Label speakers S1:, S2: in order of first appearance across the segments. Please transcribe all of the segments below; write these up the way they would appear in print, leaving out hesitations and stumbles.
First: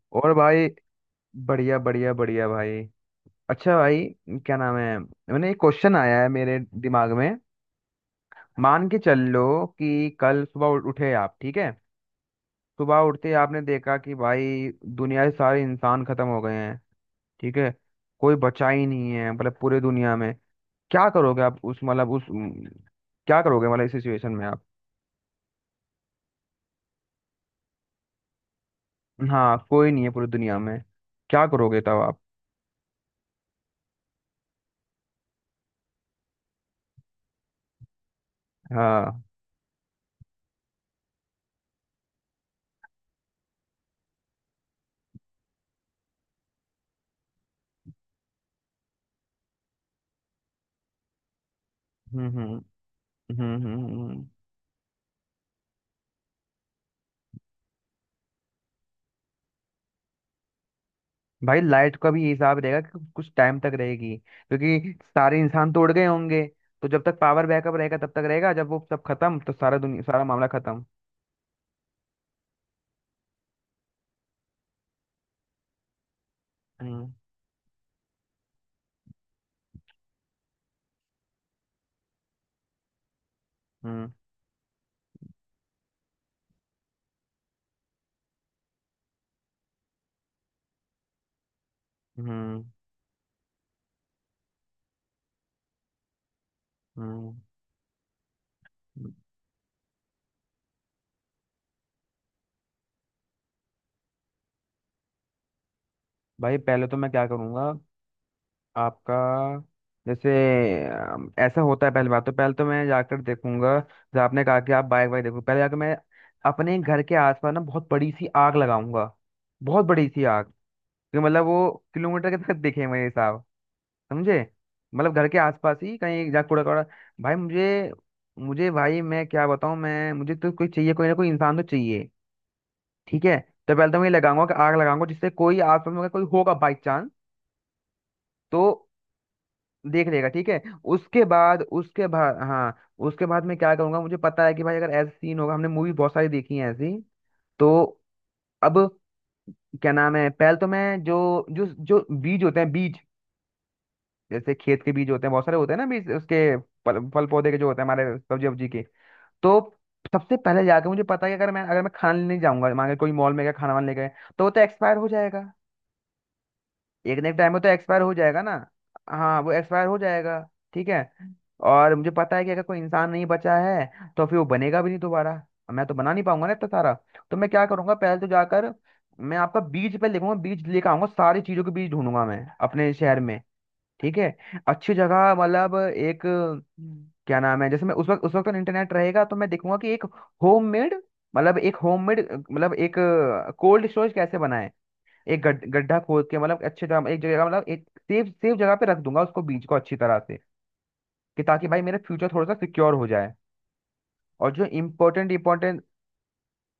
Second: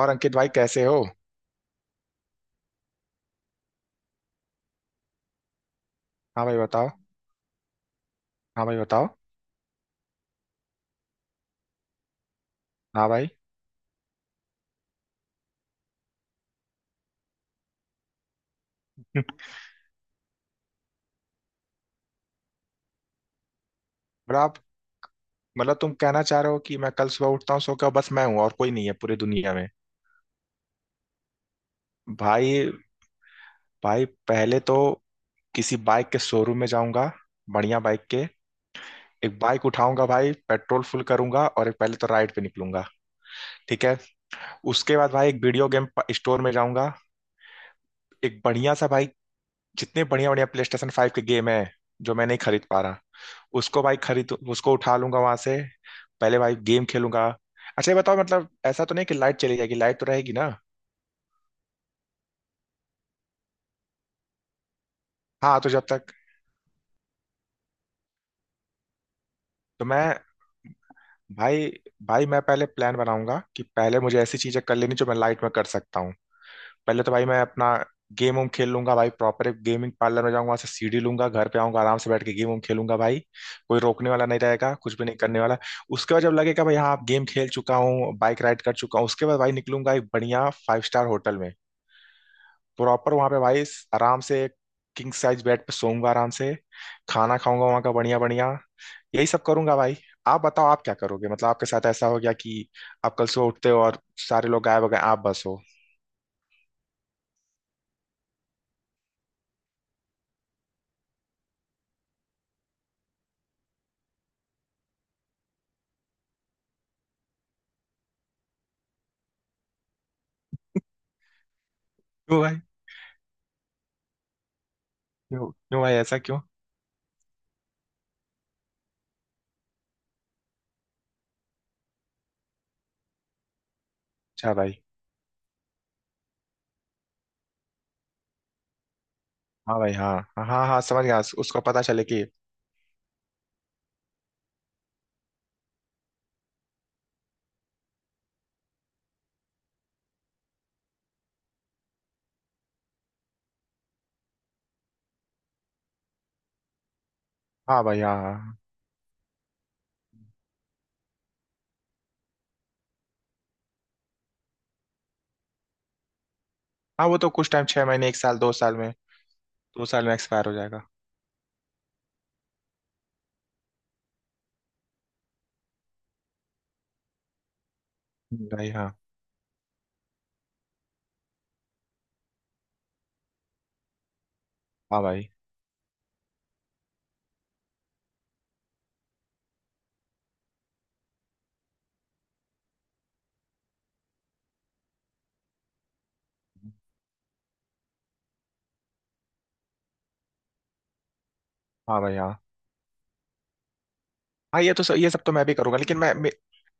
S1: और
S2: और
S1: अंकित भाई
S2: भाई
S1: कैसे हो?
S2: बढ़िया बढ़िया बढ़िया भाई। अच्छा भाई, क्या नाम है, मैंने एक क्वेश्चन आया है
S1: हाँ भाई
S2: मेरे
S1: बताओ।
S2: दिमाग में।
S1: हाँ भाई
S2: मान के
S1: बताओ।
S2: चल लो कि कल सुबह उठे आप, ठीक है। सुबह
S1: हाँ
S2: उठते
S1: भाई।
S2: ही आपने देखा कि भाई दुनिया के सारे इंसान खत्म हो गए हैं। ठीक है, कोई बचा ही नहीं है, मतलब पूरे दुनिया में। क्या करोगे आप उस, मतलब उस क्या करोगे मतलब इस सिचुएशन
S1: और
S2: में
S1: आप
S2: आप।
S1: मतलब तुम कहना चाह रहे हो कि मैं कल सुबह उठता हूँ सो के, बस मैं हूँ और कोई नहीं है पूरी दुनिया
S2: हाँ,
S1: में?
S2: कोई नहीं है पूरी दुनिया में। क्या करोगे तब आप।
S1: भाई। भाई पहले तो किसी बाइक के शोरूम में जाऊंगा, बढ़िया बाइक के।
S2: हाँ।
S1: एक बाइक उठाऊंगा भाई, पेट्रोल फुल करूंगा और एक पहले तो राइड पे निकलूंगा। ठीक है। उसके बाद भाई एक वीडियो गेम स्टोर में जाऊंगा। एक बढ़िया सा भाई, जितने बढ़िया बढ़िया PlayStation 5 के गेम है जो मैं
S2: हम्म
S1: नहीं
S2: हम्म
S1: खरीद पा रहा,
S2: हम्म हम्म
S1: उसको भाई
S2: हम्म हम्म।
S1: खरीद उसको उठा लूंगा वहां से। पहले भाई गेम खेलूंगा। अच्छा ये बताओ, मतलब ऐसा तो नहीं कि लाइट चली जाएगी? लाइट तो रहेगी ना?
S2: भाई लाइट का भी हिसाब रहेगा कि कुछ टाइम तक रहेगी क्योंकि सारे
S1: हाँ तो
S2: इंसान तो
S1: जब
S2: उड़ गए
S1: तक।
S2: होंगे। तो जब तक पावर बैकअप रहेगा तब तक रहेगा, जब वो सब खत्म तो सारा
S1: तो
S2: दुनिया
S1: मैं,
S2: सारा मामला खत्म।
S1: भाई। भाई मैं पहले प्लान बनाऊंगा कि पहले मुझे ऐसी चीजें कर लेनी जो मैं लाइट में कर सकता हूँ। पहले
S2: हम्म
S1: तो भाई मैं अपना गेम वेम खेल लूंगा भाई, प्रॉपर एक गेमिंग पार्लर में जाऊंगा, वहां से CD लूंगा, घर पे आऊंगा, आराम से बैठ के गेम वेम खेलूंगा भाई। कोई
S2: हम्म
S1: रोकने वाला नहीं रहेगा, कुछ भी नहीं करने वाला। उसके बाद जब लगेगा भाई हाँ आप गेम खेल चुका हूँ बाइक राइड कर चुका हूँ, उसके बाद भाई निकलूंगा एक बढ़िया 5 स्टार होटल में।
S2: हम्म
S1: प्रॉपर वहां पे भाई आराम से किंग साइज बेड पे सोऊंगा आराम से,
S2: हम्म,
S1: खाना खाऊंगा वहां का बढ़िया बढ़िया।
S2: हम्म।
S1: यही सब करूंगा भाई। आप बताओ, आप क्या करोगे? मतलब आपके साथ ऐसा हो गया कि आप कल सुबह उठते हो और सारे लोग गायब हो गए, आप बस हो।
S2: भाई पहले तो मैं क्या करूँगा आपका, जैसे ऐसा होता है। पहली बात तो, पहले तो मैं जाकर देखूंगा, जैसे आपने कहा कि आप बाइक वाइक देखो, पहले जाकर मैं अपने घर के आसपास ना बहुत बड़ी सी आग लगाऊंगा। बहुत बड़ी सी आग, कि मतलब वो किलोमीटर
S1: क्यों
S2: के तक
S1: भाई?
S2: दिखे मेरे हिसाब, समझे। मतलब घर के
S1: क्यों
S2: आसपास
S1: क्यों भाई
S2: ही
S1: ऐसा
S2: कहीं
S1: क्यों?
S2: जा कूड़ा कूड़ा। भाई मुझे, मुझे भाई मैं क्या बताऊं, मैं, मुझे तो कोई चाहिए, कोई ना कोई इंसान तो चाहिए। ठीक है, तो पहले तो मैं ये लगाऊंगा
S1: अच्छा
S2: कि आग
S1: भाई।
S2: लगाऊंगा जिससे कोई आसपास में अगर कोई होगा बाई चांस तो
S1: हाँ भाई
S2: देख
S1: हाँ
S2: लेगा।
S1: हाँ
S2: ठीक है।
S1: हाँ। हाँ समझ गया,
S2: उसके
S1: उसको
S2: बाद,
S1: पता चले
S2: उसके
S1: कि।
S2: बाद, हाँ, उसके बाद मैं क्या करूंगा, मुझे पता है कि भाई अगर ऐसा सीन होगा, हमने मूवी बहुत सारी देखी है ऐसी, तो अब क्या नाम है, पहले तो मैं जो, जो जो बीज होते हैं, बीज, जैसे खेत के बीज होते हैं बहुत सारे होते हैं ना बीज उसके, फल फल पौधे के जो होते
S1: हाँ
S2: हैं
S1: भाई हाँ
S2: हमारे
S1: हाँ
S2: सब्जी
S1: हाँ।
S2: वब्जी के। तो सबसे पहले जाके, मुझे पता है कि अगर मैं, अगर मैं खाना लेने जाऊंगा मान के, कोई मॉल में गया खाना वाना ले गए, तो वो तो एक्सपायर हो जाएगा।
S1: हाँ, वो
S2: एक ना
S1: तो
S2: एक
S1: कुछ
S2: टाइम में
S1: टाइम
S2: तो
S1: छह
S2: एक्सपायर
S1: महीने
S2: हो
S1: एक साल
S2: जाएगा
S1: दो
S2: ना।
S1: साल में।
S2: हाँ, वो
S1: दो
S2: एक्सपायर हो
S1: साल में
S2: जाएगा।
S1: एक्सपायर हो जाएगा।
S2: ठीक है, और मुझे पता है कि अगर कोई इंसान नहीं बचा है तो फिर वो बनेगा भी नहीं दोबारा, और मैं तो बना नहीं पाऊंगा ना इतना सारा। तो मैं क्या करूंगा, पहले तो
S1: भाई
S2: जाकर
S1: हाँ।
S2: मैं आपका बीज पे लिखूंगा, बीज लेकर आऊंगा, सारी चीजों के बीज ढूंढूंगा मैं अपने शहर में। ठीक है, अच्छी
S1: हाँ भाई
S2: जगह, मतलब एक हम्म, क्या नाम है, जैसे मैं उस वक्त, उस वक्त इंटरनेट रहेगा तो मैं देखूंगा कि एक होममेड, मतलब एक होममेड, मतलब एक कोल्ड स्टोरेज कैसे बनाए, एक गड्ढा खोद के, मतलब अच्छे जगह एक जगह, मतलब एक सेफ सेफ जगह पे रख दूंगा उसको, बीज को अच्छी तरह से, कि ताकि भाई मेरा
S1: हाँ। भाई
S2: फ्यूचर
S1: हाँ।
S2: थोड़ा सा सिक्योर हो जाए। और
S1: हाँ,
S2: जो
S1: ये तो ये सब
S2: इम्पोर्टेंट
S1: तो मैं भी करूंगा
S2: इम्पोर्टेंट,
S1: लेकिन मैं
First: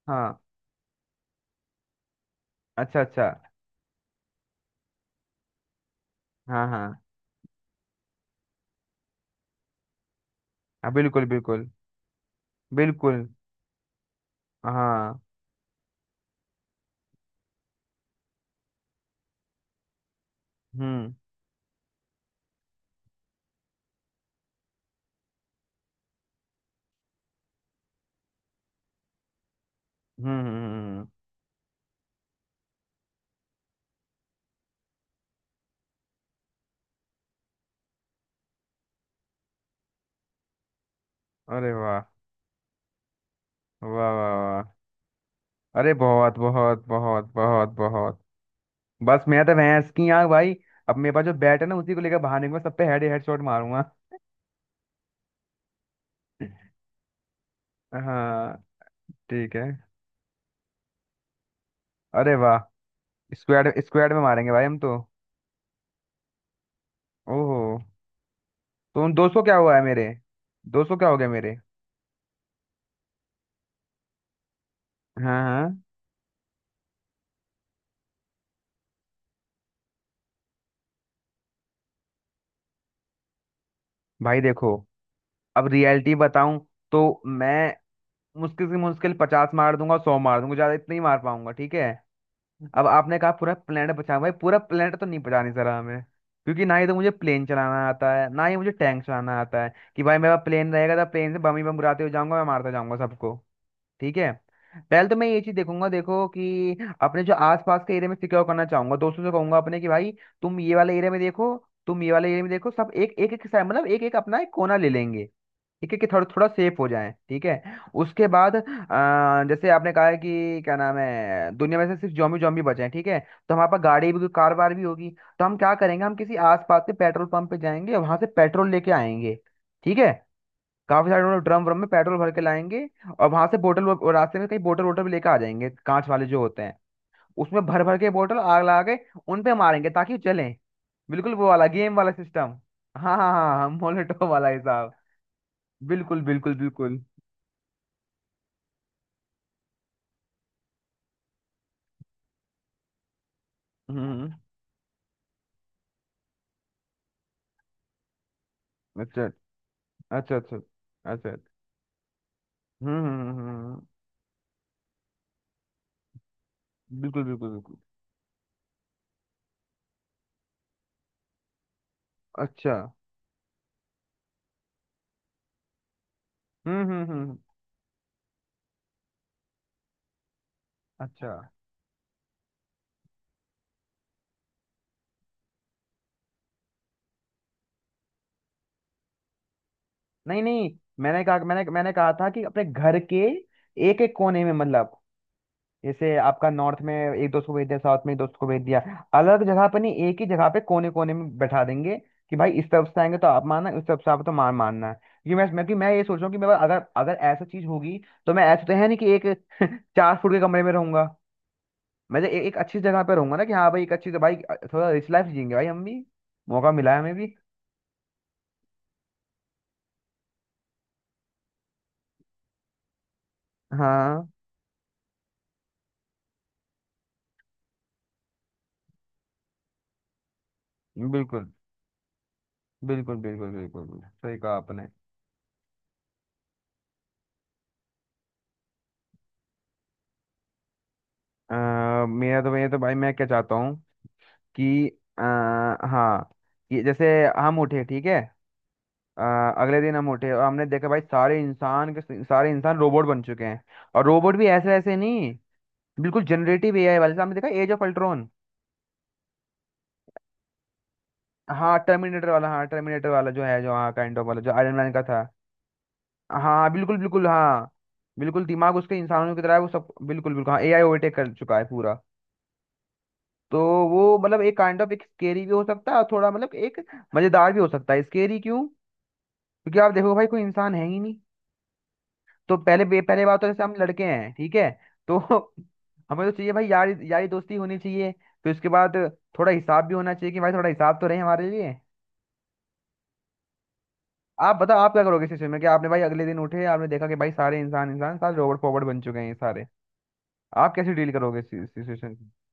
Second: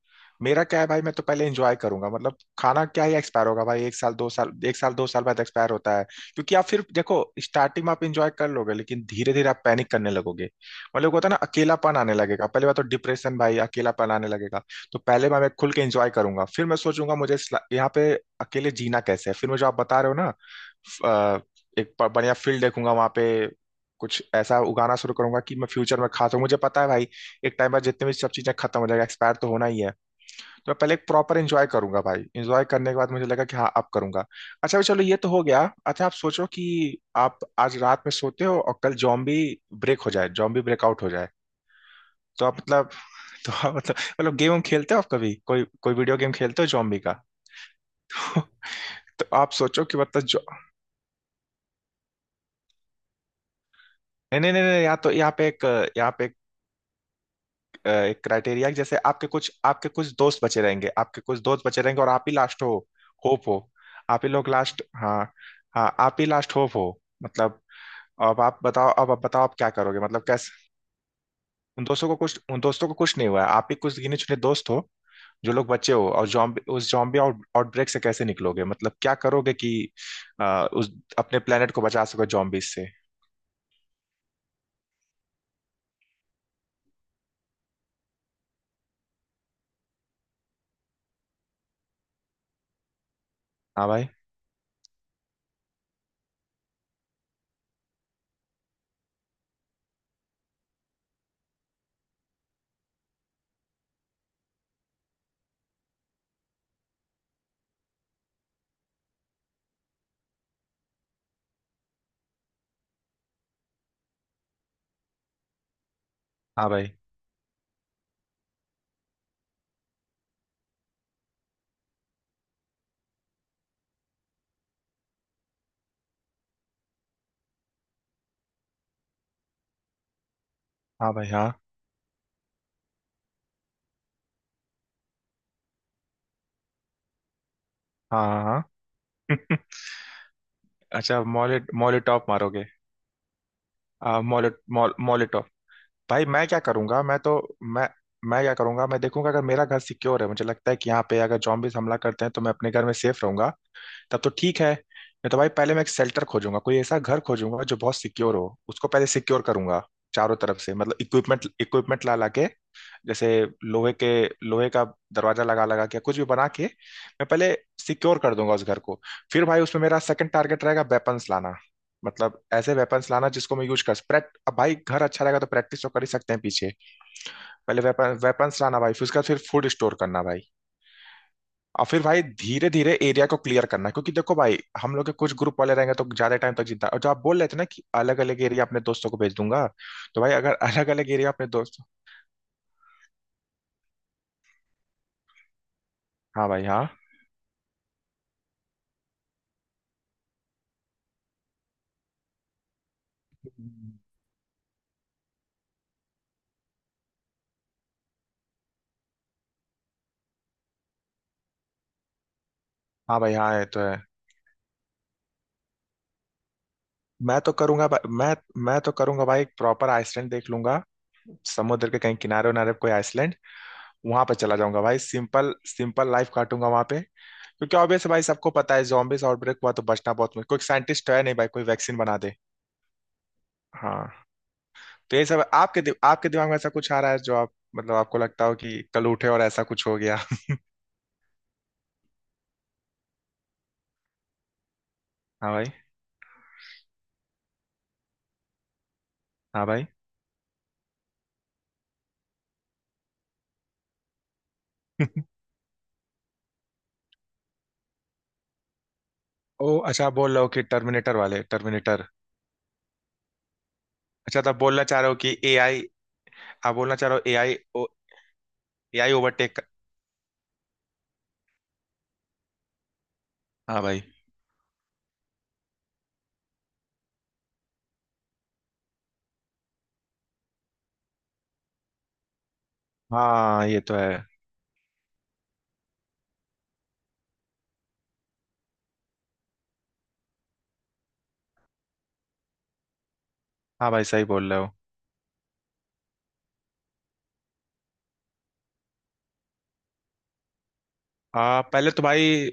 S2: हाँ।
S1: मेरा क्या है भाई। मैं तो पहले एंजॉय करूंगा। मतलब खाना
S2: अच्छा
S1: क्या ही
S2: अच्छा।
S1: एक्सपायर होगा भाई, एक साल दो साल बाद एक्सपायर होता है। क्योंकि आप
S2: हाँ
S1: फिर
S2: हाँ
S1: देखो, स्टार्टिंग में आप एंजॉय कर लोगे लेकिन धीरे धीरे आप पैनिक करने लगोगे।
S2: हाँ,
S1: मतलब
S2: बिल्कुल
S1: होता है ना,
S2: बिल्कुल
S1: अकेलापन आने लगेगा। पहली बात तो
S2: बिल्कुल।
S1: डिप्रेशन भाई, अकेलापन आने लगेगा। तो
S2: हाँ।
S1: पहले मैं खुल के एंजॉय करूंगा, फिर मैं सोचूंगा मुझे यहाँ पे अकेले जीना कैसे है। फिर मैं जो आप बता रहे हो ना,
S2: हम्म
S1: अ, एक बढ़िया फील्ड देखूंगा वहां पे, कुछ ऐसा उगाना शुरू करूंगा कि मैं फ्यूचर में खा सकूं। मुझे पता है भाई, एक टाइम बाद जितने भी सब चीजें खत्म हो जाएगा, एक्सपायर तो होना ही है।
S2: हम्म हम्म
S1: तो मैं पहले
S2: हम्म,
S1: एक
S2: हम्म।
S1: प्रॉपर एंजॉय करूंगा भाई, एंजॉय करने के बाद मुझे लगा कि हाँ अब करूंगा। अच्छा भाई चलो, ये तो हो गया। अच्छा आप सोचो कि आप आज रात में सोते हो और कल जॉम्बी ब्रेक हो जाए, जॉम्बी ब्रेकआउट हो जाए।
S2: अरे वाह।
S1: तो आप मतलब, तो आप मतलब
S2: वाह वाह
S1: मतलब गेम
S2: वाह।
S1: खेलते हो आप कभी? कोई
S2: अरे
S1: कोई वीडियो गेम
S2: बहुत
S1: खेलते हो
S2: बहुत
S1: जॉम्बी का?
S2: बहुत बहुत बहुत, बस
S1: तो
S2: मैं
S1: आप
S2: तो
S1: सोचो
S2: भैंस
S1: कि
S2: की
S1: मतलब
S2: आँख
S1: जो,
S2: भाई। अब मेरे पास जो बैट है ना उसी को लेकर भागने में सब पे हेड हेड शॉट मारूंगा।
S1: नहीं नहीं नहीं नहीं, यहाँ पे एक
S2: हाँ,
S1: क्राइटेरिया है। जैसे आपके कुछ
S2: ठीक है,
S1: आपके कुछ दोस्त बचे रहेंगे, आपके कुछ दोस्त बचे रहेंगे और आप
S2: अरे
S1: ही
S2: वाह,
S1: लास्ट हो होप हो।
S2: स्क्वाड स्क्वाड में
S1: आप ही लोग
S2: मारेंगे भाई हम
S1: लास्ट
S2: तो।
S1: हाँ। हाँ आप ही लास्ट होप हो,
S2: ओहो,
S1: मतलब। अब आप बताओ
S2: तो
S1: अब
S2: उन
S1: आप
S2: दोस्तों
S1: बताओ आप
S2: क्या
S1: क्या
S2: हुआ है
S1: करोगे,
S2: मेरे,
S1: मतलब कैसे?
S2: दोस्तों क्या हो गया मेरे।
S1: उन दोस्तों को कुछ नहीं हुआ है, आप ही कुछ गिने चुने दोस्त हो
S2: हाँ
S1: जो लोग
S2: हाँ।
S1: बचे हो। और जॉम्बी, उस जॉम्बी आउटब्रेक से कैसे निकलोगे? मतलब क्या करोगे कि उस अपने प्लेनेट को बचा सको जॉम्बीज से?
S2: भाई देखो, अब रियलिटी बताऊं, तो मैं मुश्किल से मुश्किल पचास मार दूंगा, सौ मार दूंगा, ज्यादा इतना ही मार पाऊंगा। ठीक है, अब आपने कहा पूरा
S1: हाँ
S2: प्लेनेट
S1: भाई
S2: बचा, भाई पूरा प्लेनेट तो नहीं बचाने सरा हमें, क्योंकि ना ही तो मुझे प्लेन चलाना आता है, ना ही मुझे टैंक चलाना आता है कि भाई मेरा प्लेन रहेगा तो प्लेन से बम ही बम गिराते हुए जाऊंगा, मैं मारता जाऊंगा सबको। ठीक है, पहले तो मैं ये चीज देखूंगा, देखो कि अपने जो आसपास के एरिया में सिक्योर करना चाहूंगा, दोस्तों से कहूंगा अपने कि भाई तुम ये वाले एरिया में देखो, तुम ये वाले एरिया में देखो, सब एक एक एक साइड, मतलब एक एक अपना एक कोना ले लेंगे। ठीक है, कि थोड़ा थोड़ा
S1: हाँ।
S2: सेफ हो
S1: भाई
S2: जाए, ठीक है। उसके बाद जैसे आपने कहा है कि क्या नाम है, दुनिया में से सिर्फ जॉम्बी जॉम्बी बचे हैं, ठीक है। तो हमारे पास गाड़ी भी, कार वार भी होगी, तो हम क्या करेंगे, हम किसी आसपास के पेट्रोल पंप पे जाएंगे और वहां से पेट्रोल लेके आएंगे। ठीक है, काफी
S1: हाँ।
S2: सारे
S1: भाई
S2: लोग
S1: हाँ
S2: ड्रम व्रम में पेट्रोल भर के लाएंगे, और वहां से बोतल रास्ते में कहीं बोतल वोटल भी लेकर आ जाएंगे, कांच वाले जो होते हैं, उसमें भर भर के
S1: हाँ
S2: बोतल
S1: हाँ
S2: आग लगा के उन पे
S1: हाँ।
S2: मारेंगे ताकि वो चलें।
S1: अच्छा,
S2: बिल्कुल वो
S1: मॉले
S2: वाला गेम
S1: मॉले
S2: वाला
S1: टॉप
S2: सिस्टम,
S1: मारोगे?
S2: हाँ हाँ हाँ हाँ,
S1: आ,
S2: मोलेटो वाला
S1: मोले,
S2: हिसाब।
S1: मॉल मोलेटो।
S2: बिल्कुल
S1: भाई मैं
S2: बिल्कुल
S1: क्या
S2: बिल्कुल।
S1: करूंगा, मैं तो, मैं। मैं क्या करूंगा, मैं देखूंगा अगर मेरा घर सिक्योर है। मुझे लगता है कि यहाँ पे अगर जॉम्बीज हमला करते हैं तो मैं अपने घर में सेफ रहूंगा।
S2: हम्म हम्म,
S1: तब तो
S2: हम्म।
S1: ठीक है, नहीं तो भाई पहले मैं एक शेल्टर खोजूंगा, कोई ऐसा घर खोजूंगा जो बहुत सिक्योर हो, उसको पहले
S2: अच्छा
S1: सिक्योर करूंगा
S2: अच्छा
S1: चारों
S2: अच्छा
S1: तरफ से। मतलब
S2: अच्छा अच्छा।
S1: इक्विपमेंट इक्विपमेंट ला ला के,
S2: हम्म हम्म
S1: जैसे
S2: हम्म, हम्म, हम्म,
S1: लोहे के लोहे का दरवाजा लगा लगा के कुछ भी बना के,
S2: बिल्कुल
S1: मैं
S2: बिल्कुल
S1: पहले
S2: बिल्कुल।
S1: सिक्योर कर दूंगा उस घर को। फिर भाई उसमें मेरा सेकंड टारगेट रहेगा वेपन्स लाना। मतलब ऐसे
S2: अच्छा।
S1: वेपन्स लाना जिसको मैं यूज कर प्रैक्ट, अब भाई घर अच्छा रहेगा तो प्रैक्टिस तो कर ही सकते हैं पीछे।
S2: हम्म हम्म हम्म हम्म।
S1: पहले वेपन्स लाना भाई, फिर उसके बाद फिर फूड स्टोर करना भाई।
S2: अच्छा,
S1: और फिर भाई धीरे धीरे एरिया को क्लियर करना, क्योंकि देखो भाई हम लोग के कुछ ग्रुप वाले रहेंगे तो ज्यादा टाइम तक जिंदा। और जो आप बोल रहे थे ना कि अलग अलग एरिया अपने दोस्तों को भेज दूंगा, तो भाई
S2: नहीं
S1: अगर
S2: नहीं,
S1: अलग अलग
S2: मैंने
S1: एरिया
S2: कहा,
S1: अपने
S2: मैंने,
S1: दोस्त।
S2: मैंने कहा था कि अपने घर के एक एक कोने में, मतलब जैसे
S1: हाँ
S2: आपका
S1: भाई
S2: नॉर्थ
S1: हाँ।
S2: में एक दोस्त को भेज दिया, साउथ में एक दोस्त को भेज दिया, अलग अलग जगह पर नहीं, एक ही जगह पे कोने कोने में बैठा देंगे, कि भाई इस तरफ से आएंगे तो आप मानना, इस तरफ से आप तो मार, मानना है, क्योंकि मैं, कि मैं ये सोच रहा हूँ कि मेरे पास अगर, अगर ऐसा चीज होगी, तो मैं, ऐसा तो है नहीं कि एक चार फुट के कमरे में रहूंगा। मैं तो एक अच्छी जगह पे
S1: हाँ भाई
S2: रहूंगा ना, कि
S1: हाँ, ये
S2: हाँ
S1: तो
S2: भाई एक
S1: है।
S2: अच्छी भाई, थोड़ा रिच लाइफ जियेंगे भाई हम भी, मौका मिला है हमें भी।
S1: मैं तो करूंगा भा- मैं मैं तो करूंगा भाई एक प्रॉपर आइसलैंड देख लूंगा, समुद्र के कहीं किनारे उनारे पे कोई आइसलैंड। वहां
S2: हाँ,
S1: पे चला जाऊंगा भाई, सिंपल सिंपल लाइफ काटूंगा वहां पे। क्योंकि ऑब्वियस भाई सबको पता है जॉम्बिस आउटब्रेक हुआ तो बचना बहुत मुश्किल, कोई साइंटिस्ट है नहीं भाई
S2: बिल्कुल
S1: कोई वैक्सीन बना दे।
S2: बिल्कुल बिल्कुल, बिल्कुल
S1: हाँ।
S2: सही कहा आपने।
S1: तो ये सब आपके आपके दिमाग में ऐसा कुछ आ रहा है जो आप मतलब आपको लगता हो कि कल उठे और ऐसा कुछ हो गया?
S2: मेरा तो ये तो, भाई मैं क्या चाहता हूँ कि
S1: हाँ भाई।
S2: हाँ, कि जैसे हम उठे ठीक है,
S1: हाँ
S2: अगले
S1: भाई।
S2: दिन हम उठे और हमने देखा भाई सारे इंसान के सारे इंसान रोबोट बन चुके हैं। और रोबोट भी ऐसे ऐसे नहीं, बिल्कुल जनरेटिव एआई वाले, जैसे हमने देखा एज ऑफ अल्ट्रॉन।
S1: ओ अच्छा, आप बोल रहे हो कि टर्मिनेटर वाले,
S2: हाँ,
S1: टर्मिनेटर।
S2: टर्मिनेटर वाला, हाँ टर्मिनेटर वाला जो है, जो हाँ काइंड ऑफ वाला,
S1: अच्छा तो
S2: जो
S1: आप
S2: आयरन
S1: बोलना
S2: मैन
S1: चाह
S2: का
S1: रहे हो
S2: था।
S1: कि AI।
S2: हाँ,
S1: आप बोलना
S2: बिल्कुल
S1: चाह रहे
S2: बिल्कुल।
S1: हो AI।
S2: हाँ बिल्कुल, दिमाग उसके
S1: एआई
S2: इंसानों की तरह है,
S1: ओवरटेक।
S2: वो सब, बिल्कुल बिल्कुल। हाँ, एआई ओवरटेक कर चुका है पूरा। तो
S1: हाँ भाई।
S2: वो मतलब एक काइंड ऑफ एक स्केरी भी हो सकता है, और थोड़ा मतलब एक मजेदार भी हो सकता है। स्केरी क्यों, क्योंकि आप देखो भाई कोई इंसान है ही नहीं, तो पहले पहले बात तो, जैसे
S1: हाँ,
S2: हम
S1: ये तो
S2: लड़के
S1: है।
S2: हैं ठीक है, तो हमें तो चाहिए भाई यारी यारी दोस्ती होनी चाहिए। फिर उसके बाद थोड़ा हिसाब भी होना चाहिए, कि भाई थोड़ा हिसाब तो रहे हमारे लिए।
S1: हाँ भाई सही बोल
S2: आप
S1: रहे हो।
S2: बताओ आप क्या करोगे इस सिचुएशन में, कि आपने भाई अगले दिन उठे, आपने देखा कि भाई सारे इंसान इंसान सारे रोबोट फॉरवर्ड बन चुके हैं ये सारे, आप कैसे डील करोगे इस
S1: पहले तो
S2: सिचुएशन से।
S1: भाई,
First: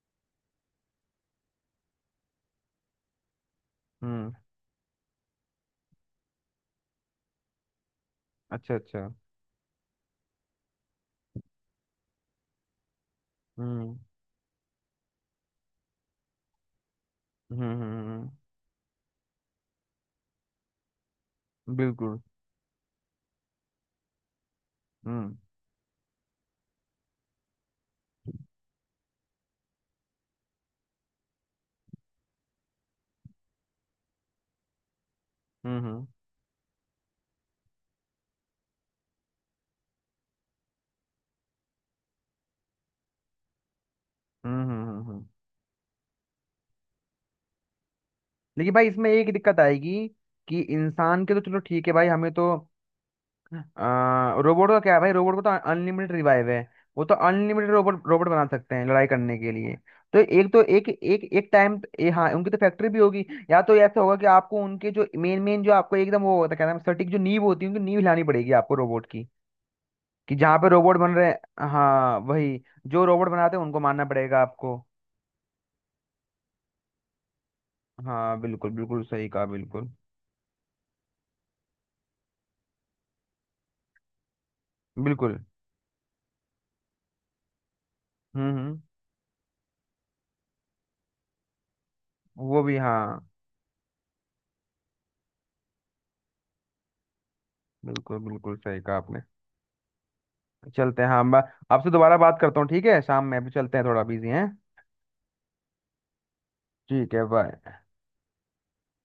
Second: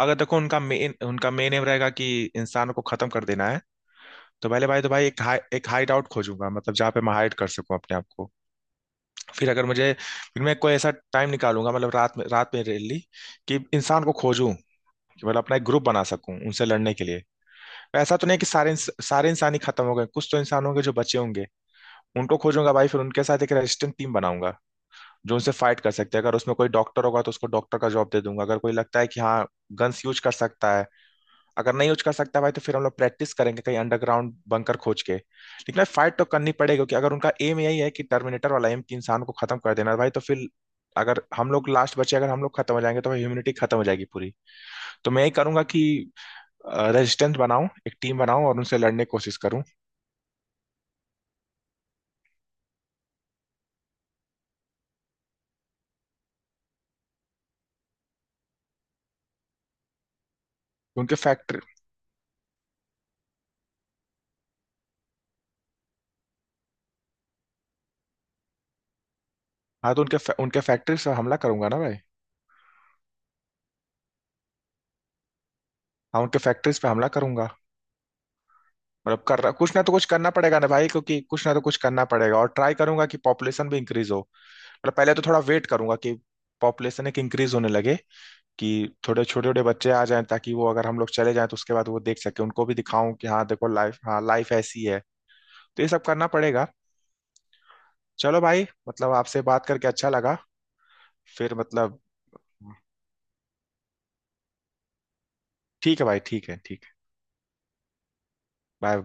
S1: अगर देखो उनका मेन एम रहेगा कि इंसानों को खत्म कर देना है।
S2: हम्म।
S1: तो पहले भाई तो भाई एक हाई एक हाइड आउट खोजूंगा, मतलब जहाँ पे मैं हाइड कर सकूं अपने आप को।
S2: अच्छा अच्छा।
S1: फिर अगर मुझे फिर मैं कोई ऐसा टाइम निकालूंगा, मतलब रात में रैली कि
S2: हम्म
S1: इंसान को खोजूं, कि मतलब अपना एक ग्रुप बना सकूं उनसे लड़ने के लिए।
S2: हम्म हम्म
S1: ऐसा तो
S2: हम्म,
S1: नहीं कि सारे इंसान ही खत्म हो गए, कुछ तो इंसान होंगे जो बचे होंगे।
S2: बिल्कुल।
S1: उनको खोजूंगा भाई, फिर उनके साथ एक रेजिस्टेंट टीम बनाऊंगा
S2: हम्म
S1: जो उनसे फाइट कर सकते हैं। अगर उसमें कोई डॉक्टर होगा तो उसको डॉक्टर का जॉब दे दूंगा। अगर कोई लगता है कि हाँ गन्स यूज कर सकता है, अगर नहीं यूज कर सकता भाई तो फिर हम लोग प्रैक्टिस करेंगे कहीं अंडरग्राउंड बंकर खोज के।
S2: हम्म
S1: लेकिन
S2: हम्म
S1: फाइट तो करनी पड़ेगी क्योंकि अगर उनका एम यही है कि टर्मिनेटर वाला एम कि इंसान को खत्म कर देना है, भाई तो फिर अगर हम लोग लास्ट बचे, अगर हम लोग खत्म हो जाएंगे तो ह्यूमनिटी खत्म हो जाएगी पूरी।
S2: हम्म हम्म हम्म,
S1: तो मैं
S2: हम्म।
S1: यही करूंगा कि रेजिस्टेंस बनाऊं, एक टीम बनाऊं और
S2: लेकिन
S1: उनसे
S2: भाई
S1: लड़ने
S2: इसमें
S1: की
S2: एक
S1: कोशिश
S2: दिक्कत
S1: करूं।
S2: आएगी, कि इंसान के तो चलो ठीक है भाई हमें तो, रोबोट का क्या है भाई, रोबोट को तो अनलिमिटेड रिवाइव है, वो तो अनलिमिटेड रोबोट रोबोट बना सकते हैं लड़ाई करने के लिए। तो एक, तो एक
S1: उनके
S2: एक एक
S1: फैक्ट्री
S2: टाइम ये, हाँ उनकी तो फैक्ट्री भी होगी। या तो ऐसा होगा कि आपको उनके जो मेन मेन जो आपको एकदम वो होता है, क्या नाम है, सटीक जो नींव होती है, उनकी नींव हिलानी पड़ेगी आपको, रोबोट की,
S1: हाँ तो उनके
S2: कि जहाँ
S1: उनके
S2: पे रोबोट
S1: फैक्ट्री
S2: बन
S1: पे
S2: रहे
S1: हमला
S2: हैं,
S1: करूंगा ना भाई।
S2: हाँ वही, जो रोबोट बनाते हैं उनको मानना पड़ेगा आपको।
S1: हाँ उनके फैक्ट्रीज पे हमला करूंगा।
S2: हाँ बिल्कुल बिल्कुल,
S1: मतलब
S2: सही कहा,
S1: कर कुछ ना
S2: बिल्कुल
S1: तो कुछ करना पड़ेगा ना भाई, क्योंकि कुछ ना तो कुछ करना पड़ेगा और ट्राई करूंगा कि पॉपुलेशन भी इंक्रीज हो। मतलब पहले तो
S2: बिल्कुल।
S1: थोड़ा वेट करूंगा कि पॉपुलेशन एक इंक्रीज होने लगे, कि
S2: हम्म।
S1: थोड़े छोटे छोटे बच्चे आ जाएं ताकि वो अगर हम लोग चले जाएं तो उसके बाद वो देख सके,
S2: वो
S1: उनको भी
S2: भी
S1: दिखाऊं
S2: हाँ।
S1: कि हाँ देखो लाइफ, हाँ लाइफ ऐसी है। तो ये सब करना पड़ेगा।
S2: बिल्कुल
S1: चलो
S2: बिल्कुल
S1: भाई,
S2: सही कहा
S1: मतलब
S2: आपने।
S1: आपसे बात करके अच्छा लगा।
S2: चलते हैं, हाँ मैं
S1: फिर
S2: आपसे
S1: मतलब।
S2: दोबारा बात करता हूँ, ठीक है शाम में, अभी चलते हैं, थोड़ा बिजी हैं।
S1: ठीक है भाई ठीक है ठीक है।
S2: ठीक है, बाय।
S1: बाय।